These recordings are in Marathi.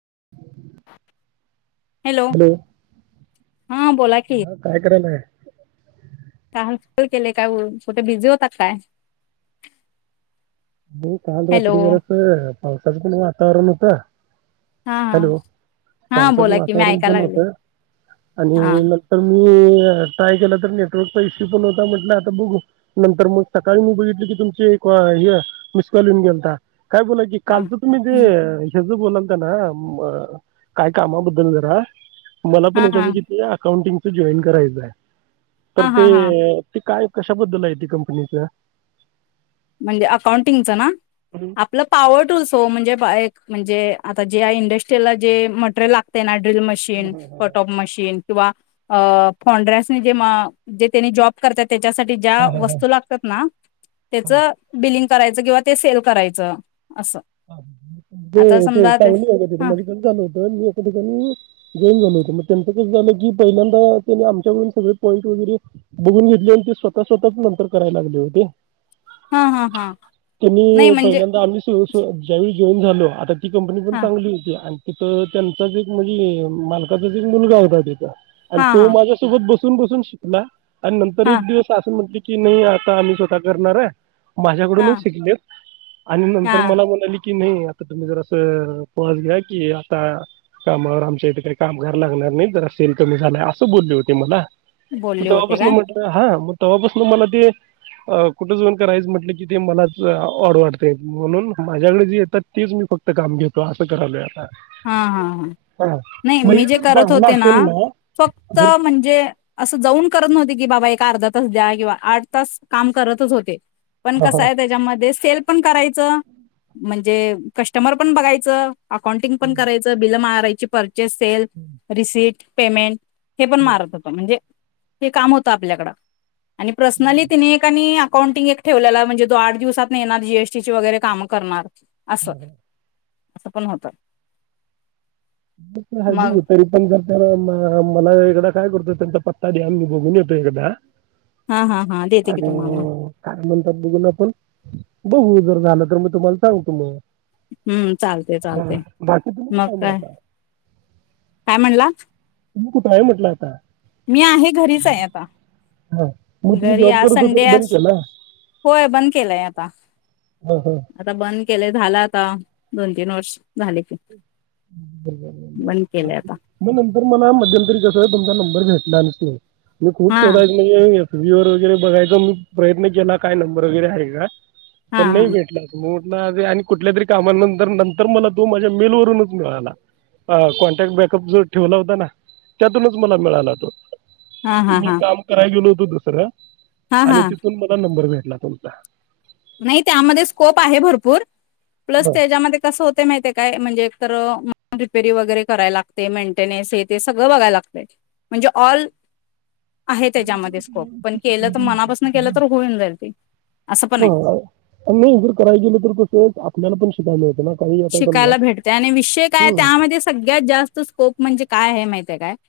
[inaudible] [inaudible] हॅलो हा बोला हा काय करालाय? का केले काय कुठे बिझी होता काय? मी काल हॅलो रात्री जरासं पावसाचं पण वातावरण होतं. हा हॅलो हा हा पावसाचं बोला की मी वातावरण ऐकाय पण लागले होत हा आणि नंतर म मग ट्राय केला तर नेटवर्कचा इश्यू पण होता म्हटलं आता बघ नंतर मग सकाळी मी बघितली की तुमचे कॉ हे मिस कॉल येऊन गेलता. काय बोला की हा कालचं तुम्ही हा ते बोलालता ना मग काय कामाबद्दल जरा? मला पण हा यांच्याकडून किती अकाउंटिंग जॉईन करायचाय. तर हा हा हा ते ते काय? कशाबद्दल आहे ते कंपनीच? म्हणजे अकाउंटिंगच ना. आपलं पॉवर टूल्स हो म्हणजे पाहा म्हणजे आता जे इंडस्ट्रीला जे मटेरियल लागते ना ड्रिल मशीन, कटऑफ मशीन, किंवा फौंन्ड्रन्सनी जेव्हा तेनी जॉब करत्यात त्याच्यासाठी ज्या वस्तू लागतात ना त्याचं बिल करायच किंवा ते सेल करायचं. असं ते आता ते समजा चांगली आहे हा मध्ये ते बंद झाल होतं. मी एका ठिकाणी घेऊन आलो होत म त्यांंत कस झालं, की पहिल्यांदा त्यांनी आमच्याकडून सगळे पॉईंट वगैरे बघून घेतले आणि ते स्वतः स्वतःच नंतर कराय लागले होते हा हा हा नाही त्यांनी म्हणजे पहिल्यांदा आम्ही सु वळी घेऊन झालो आता ती कंपनी पण हां चांगली होती आणि तिथं त्यांचाच एक म्हणजे, मालकाचाच एक मुलगा होता तिथ आणि हां तो हां माझ्यासोबत बस बसून बसून शिकला. आणि नंतर एक हां दिवस आस म्हणतोय की कि नाही आता आम्ही स्वतः करणार आहे. माझ्याकडूनच हां शिकलेत आणि नंतर हां ली की नाही आता तुम्ही जर असं पॉज घ्या की, आता कामावर आमच्या इथ काय कामगार लागणार नाहीत जरा सेल कमी झालाय. असं बोलले होते मला. म बोलले होते तवापसन काय म्हटलं हा म तेव्हापासून मला ते कुठंजाऊन करायचं म्हटलं कि ते मलाच ऑड वाटते. म्हणून माझ्याकडे जी येतात, तीच मी फक्त काम घेतो असं करालोय आता. हा हा हा नाही मग हे मी जे जर करत चांगला होते असेल ना, फक्त जर म्हणजे असं जाऊन करत नव्हते की बाबा एक अर्धा तास द्या किंवा आठ तास काम करतच होते. पण हा कसा हा आहे त्याच्यामध्ये सेल पण कराय म्हणजे कस्टमर पण बघायचं. अकाउंटिंग पण करायचं, बिल मारायची, पर सेल्फ, रिसि्ट पेमेंट हे पण मारत होतो म्हणजे हे काम होतं आपल्याकड. आणि पर्सनली तिने कणी अकाउंटिंग एक ठेवलेला म्हणजे तो आठ दिवसात नाही येणार, जीएसटीची वगैरे काम करणार. असं असं पण होतं. मग तर हाय बगू, तरी पण जर त्यानं मला एकदा काय करतो त्यां पत्ता द्या, मी बघून येतो एकदा. हा हा हा देते अ की तुम्हाला काय म्हणतात बघून आपण बघू जर झालं तर मी तुम्हाला सांगतो मग. हम्म चालते हा. चालते बाकी तुम्ही मग कुठं आहे काय. आता काय म्हणला? तु्ही कुठं आहे म्हटलं आता? मी आहे घरीच आहे आता. हा. मग तुम्ही घरी जॉब आ करत होता तर संडे बंद केला होय बंद केलाय आता. हा, हा. आता बंद केलंय झाला आता दोन तीन वर्ष. झाले की बंद केलंय आता. म नंतर मणा मध्यंतरी कसं तुमचा नंब बर भेटना नती. मी खूप हा शोदा म्हणे ये. टी व्ही वर वगैरे बघायचा मी प्रयत्न केला काय नंबर वगैरे हाय का. हा पण नाही भेटला [unintelligible] ना आदि आणि कुठल्या तरी कामानंतर नंतर मला त तो माझ्या मेलवरूनच मिळाला. अ कॉन्टॅक्ट बॅकअप जो ठेवला होता ना त्यातूनच मला मिळाला तो. हा हा मी हा हा काम कराय गेलो तो दुसरं. हा आणि हा तिथून मला नंबर मिळ ना पमता. नाही त्यामध्ये स्कोप आहे भरपूर प्लस त्याच्यामध्ये कसं होतय माहित्या काय म्हणजे तर रिपेरी वगैरे कराय लागते मेंटेनेस हे ते सगळ बघाय लागतय म्हणजे ऑल आहे त्याच्यामध्ये स्कोप पण केलं तर मनापासून केलं तर होऊन जाईल ते असं पण आहे. हां नाही जर कराय गेलं तर कसं आपल्याला पण शिकायला मिळतं ना काही आता समजा शिकायला भेटते आणि विषय काय हम्म, त्यामध्ये सगळ्यात जास्त स्कोप म्हणजे काय आहे माहिती [unintelligible]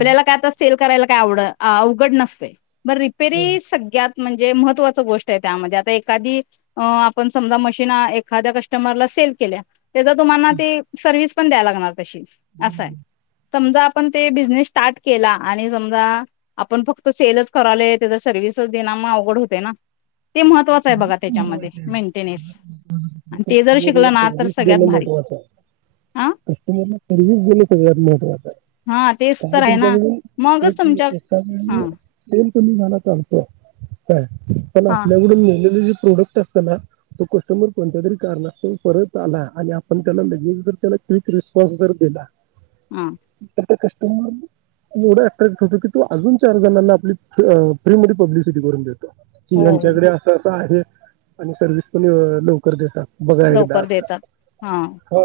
हा. काय तर सेल करायला तेवड अवघड नसते मग रिपेरी सगळ्यात म्हणजे महत्त्वाच गोष्ट आहे त्यामध्ये आता एखादी आपण समजा मशीन एखाद्या कस्टमरला सेल केल्या तेचा तुम्हांना ते सर्विस पण द्याव लागणार तशी बर असं आहे. बर. समजा आपण ते बिझनेस स्टार्ट केला आणि समजा आपण फक्त सेलच करालोय त्याचा सर्विस देना म अवघड होतय ना. ते महत्त्वाचं आहे बघा त्याच्यामध्ये मेंटेनेस आणि ते जर शिकलं ना देण सगळ्यात भारी महत्वाचं हाय. हा कस्टमरला सर्विस देण सगळ्यात महत्वाचं हाय. हा तेच काय हाय तर आहे ना. तुमच्याकडून एक मगच ही तुमच्या हा एकाचवेळी पंप निघाला चालतो काय? हा लंगडून हिजे तिजे प्रोडक्ट असता ना, तो कस्टमर कोणत्या तरी कारणस्तव परत आला आणि आपण त्याला लगेच, जर त्याला क्विक रिस्पॉन्स जर दिला हा तर ते कस्ट मर एवढा अट्रॅक्ट होतो की, तो अजून चार जणांना आपली फ्री मध्ये पब्लिसिटी करून देतो. की हो. यांच्याकडे आहे आणि सर्विस पण लवकर देतात. बघा एकदा लवकर असं देतात हा हो.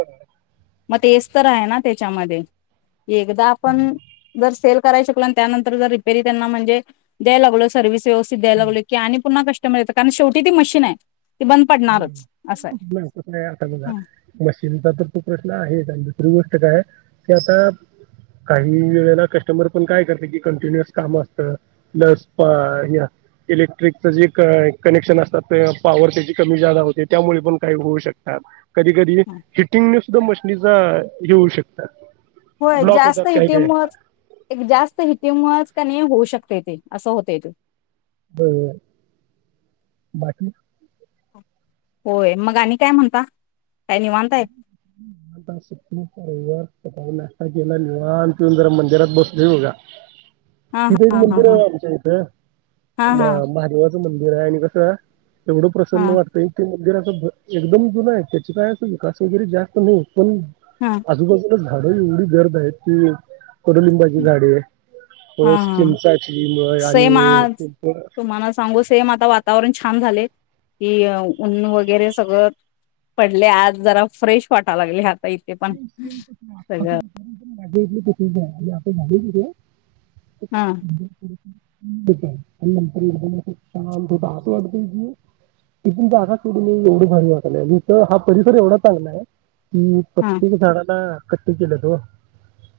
मग तेच तर आहे. ना त्याच्यामध्ये एकदा आपण जर सेल कराय शिकलो, त्यानंतर रिपेरी त्यां म्हणजे द्या लागलो सर्विस, व्यवस्थित द्यायला लागलो की आणि पुन्हा कस् [unintelligible] कारण शेवटी ती मशीन आहे. ती बंद पडणारच असं आहे हस आता बघा हं मशीनचा तर खूप प्रश्न आहे आणि दुसरी गोष्ट काय की आता काही वेळेला कस्टमर पण काय करते की कंटिन्युअस काम असतं प्लस इलेक्ट्रिकच जे कनेक्शन असतात पॉवरचे कमी जा होते त्यामुळे पण काही होऊ शकतात. कधी कधी हं हिटिंग न्यूज, सुद्धा मशनीचा येऊ शकता. होय जास्त हिटीमुळेच एक जास्त हिटीमुळेच नाही होऊ शकत य ते असं होत ते. बर बाकी. होय मग आणि काय म्हणता. काय निवांत आहे सुपर सकाळी नाष्टा केला. निवांत येऊन जरा मंदिरात बसलोय बघा. हा तिथे एक हा हा मंदिर हा आहे आमच्या इथं हा म हा महादेवाच. मंदिर आहे आणि कसं, एवढं हा प्रसन्न वाटत इ वगैर अस एकदम जुन आहे. त्याची काय [unintelligible] जास्त नाही पण हा आजूबाज झाड एवढी गर्द आहे, की कडुलिंबाची झाडे. हा परत हा चिंचाची मग सेम आणि आ पिंपळ. सेम तुम्हाला सांगू सेम आता वातावरण छा छान झाले की ऊन वगैरे सगळं पडले आज जरा फ्रेश वाटा लागले हात इथे पण सेम तसं आत्ताचं सगळं, [unintelligible] हा खूप छान हो [unintelligible] असं वाटतय की तथून जाघाड मी एवढं भारी वाकलाय हा परिसर एवढा चांगला आहे. की हा [unintelligible] ना कटी केल्यात हो.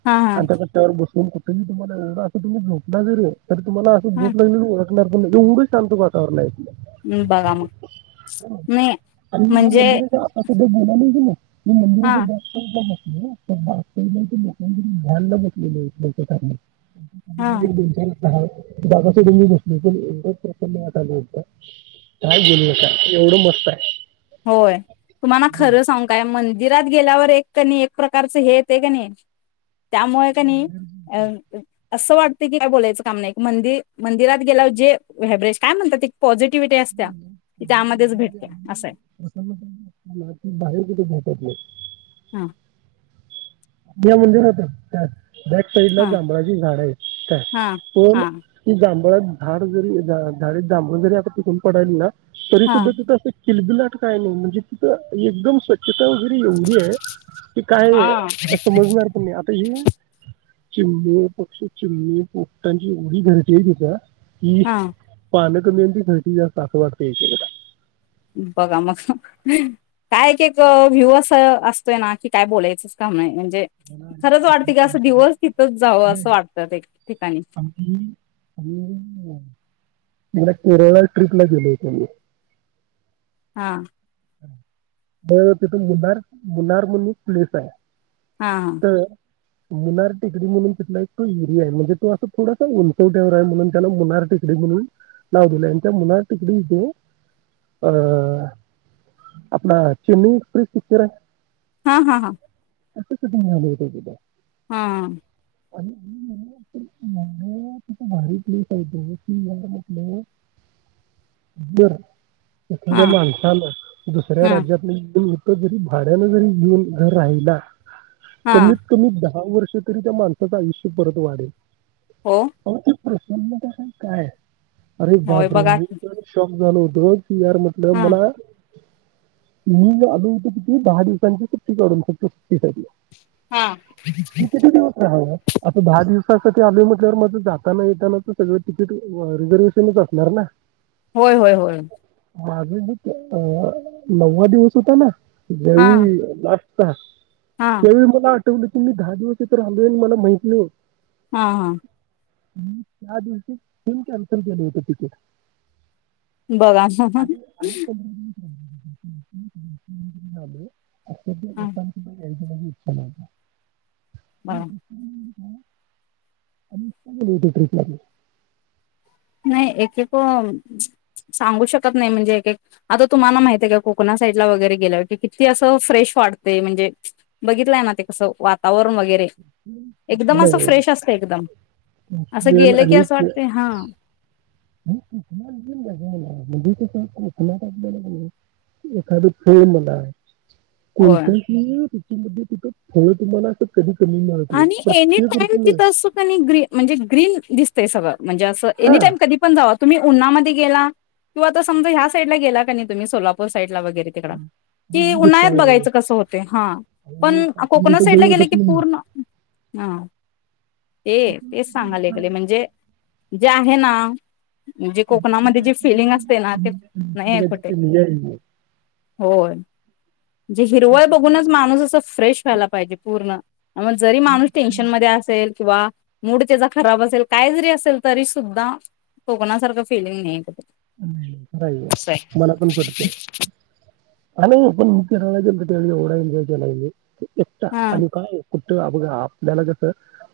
हा हा आता कशावर बो [inaudible] तरी तुम्हाला असं हा भूक लागलेल एवढ शांत वााततावरणय हम् बघा मग नई म्हणजे हेजे बोललो य कणी [unintelligible] [unintelligible] हा हा [unintelligible] दोन चार [unintelligible] काय बोलू आता एवढं मस्त आहे. होय तुम्हाना खरं सांगू काय मं दीरात गेल्यावर एक कणी एक प्रकारच हे येत की नई- त्यामुळे कनी अ अ असं वाटतं की काय बोलायचं काम नाई, मंदि मंदिरात गेल्यावर जे व्हॅब्रेश काय म्हणतात ते- पॉझिटिव्हटी असत्या की त्यामध्येच भेटत्या असं आणि आय- [unintelligible] हम या मंदिरात या काय बॅक साइड ला हा जांभळाची झाड आहेत. काय हा पण हा ती जांभ- पण झाड जरी झा झाडीत जांभूळ जरी आता पिकून पडायली ना तरी हा सुद्धा तिथं अस एक - किलबिलाट काय म्ह म्हणजे तिथं एकदम स्वच्छ - ता वैगेरे एवढी आहे की काय- हा - समजणार पण नाई आता हे- चिमणी पक्षी चिमणी पोपंटाची एवढी गर्दी हाय तिथ. की हा पालक [unintelligible] अस वाटतंच एक एकदा बघा मग काय एक एक व्ह्यू असं असतोय ना की काय बोलायचंच काम नाय म्हजे मला - खरच वाटत की अस आणि दिवस तिथच जावं नाही, असं वाटत ते ठिकाणीं. [inaudible] आमची आम्ही एकदा केरळला एक ट्रिपला गेलो होतो मी. हा. म तिथून मुन्नार- मुन्नार म्हणून एक प्लेस आहे. हा तर मुन्नार टेकडी म्हणून तिथला एक तो एरिया आहे. म्हणजे तो असं थोडासा उंचवट्यावर आहे म्हणून त्याला मुनार टेकडी म्हणून नाव दिलंय आणि त्या मुनार टेिकडी जे अं आपला चेन्नई एक्सप्रेस पिच्चर आहे. हा हा हा [unintelligible] हा [unintelligible] भारी प्लेस आहे की यार म्हटलं [unintelligible] तस हा त्या माणसांना- दुसऱ्या हा राज्यात ली. तुम्ही इथ जरी भाड्यान जरी घेऊन घर राहिला. हा तुम्ही तुम्ही द्या दहा वर्ष तरी त्या माणसाचं आयुष्य परत वाढेल. हो आ वो त्यो प्रसनता का काय अरे होय बापरे बघा मी की तर शॉक झाल होत [unintelligible] म्हटलं हा मला मी आलो होतो किती दहा दिवसांची सुट्टी काढून फक्त सुट्टीसाठी. हा मी किती दिवस राहणार? आता दहा दिवसासाठी आलोय म्हटल्यावर माझं जाताना येतानाच सगळं तिकीट रिझर्वेशनच असणार ना? होय होय होय. माझं हेच आहे. अ नववा दिवस होता ना? ज्या हा वेळी लास्ट [unintelligible] हा त्या वेळी मला तुम्ही दहा दिवस तर राहिलोय आणि मला माहित नाही, हा हा मी त्या दिवशी तिकीट कॅंसल केले होते तिथे. बघा. [unintelligible] असभ्य लोकांची यायची माझी इच्छा नव्हती. बघा [unintelligible] ली होती ट्रिपला तो. नाही एक एक सांगू शकत नाही म्हणजे एक एक आता तुम्हाला माहित आहे का कोकण साईडला वगैरे गेल्यावर क किती असं फ्रेश वाटतय म्हणजे बघितलंय ना ते कसं वातावरण र एकदम अस नाही, फ्रेश असतय एकदम असं वेळ गेलं की आणि असं के- वाटते हां [unintelligible] म्हणजे कस कोकणात आपल्याला एखाद फळ म्हणा होय कोणत्या [unintelligible] ती म्हणजे तिथं फळ तुम्हाला अस कधी कमी मिळत नाही आणि एनी प्रत्येक टाइम ऋतूमध्ये तिथं अस कणी ग म्हणजे ग्रीन दि ते सगळ. म्हणजे असं हा एनीटाइम कधी पण जावा तुम्ही उन्हामध्ये गेला किंवा आता समजा ह्या साईडला गेला कनी तुम्ही सोलापूर साईड ला वगैरे तिकडं की उन्हाळ्यात दुष्काळ आहे. बघायच कस होतय हा आणि पण पाच कोकन मिनिटं साईड जवळ ला गेल वाटत की नाही पूर्ण हां. ए तेच सांगाले गले म्हणजे जे आहे ना जे कोकणामध्ये जे फिलिंग असतय ना ते नाहीये निसर्गाची कुठे, कमी आहे. होय जे हिरवय बघूनच माणूस असं फ्रेश व्हायला पाहिजे पूर्ण म जरी माणूस टेन्शन मध्ये असेल किंवा मूड त्याचा खराब असेल, काय जरी असेल तरी सुद्धा कोकणासारखं फिलिंग नाही कुठं. नाही, खरंय मलापण पटतय. आणि आम्ही फिरायला गेलतो त्यावेळी एवढा एन्जॉय केलाय कणी एकटा हा आणि काय कु तिथं आगोदर आपल्याला कस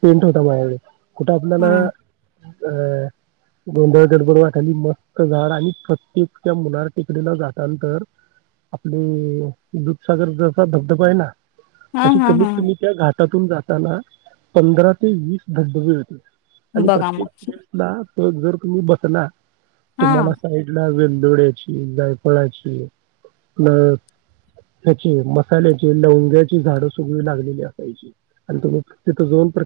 टेंट होता माझ्याकडे कुठ आपल्याला हा अ गोंधळ गडबड वाटाली म तिथं झाड आणि प्रत्येक त्या [unintelligible] टेकडीला जाताना तर आपले दूधसागर जसा धबधबा आहे ना हा अशी हा कमीत हा कमी त्या घाट टातून जाताना पंधरा ते वीस धबधबे होते आणि बघा मग प्रत्येक हेल्थला तोच जर तुम्ही बसला हा. तुम्हाला साईडला वेल दोड्याची, जायफळाची प्लस ह्याची मसाल्याची, लवंग्याची झाड सगळी लागलेली असायची आणि तिथं जाऊन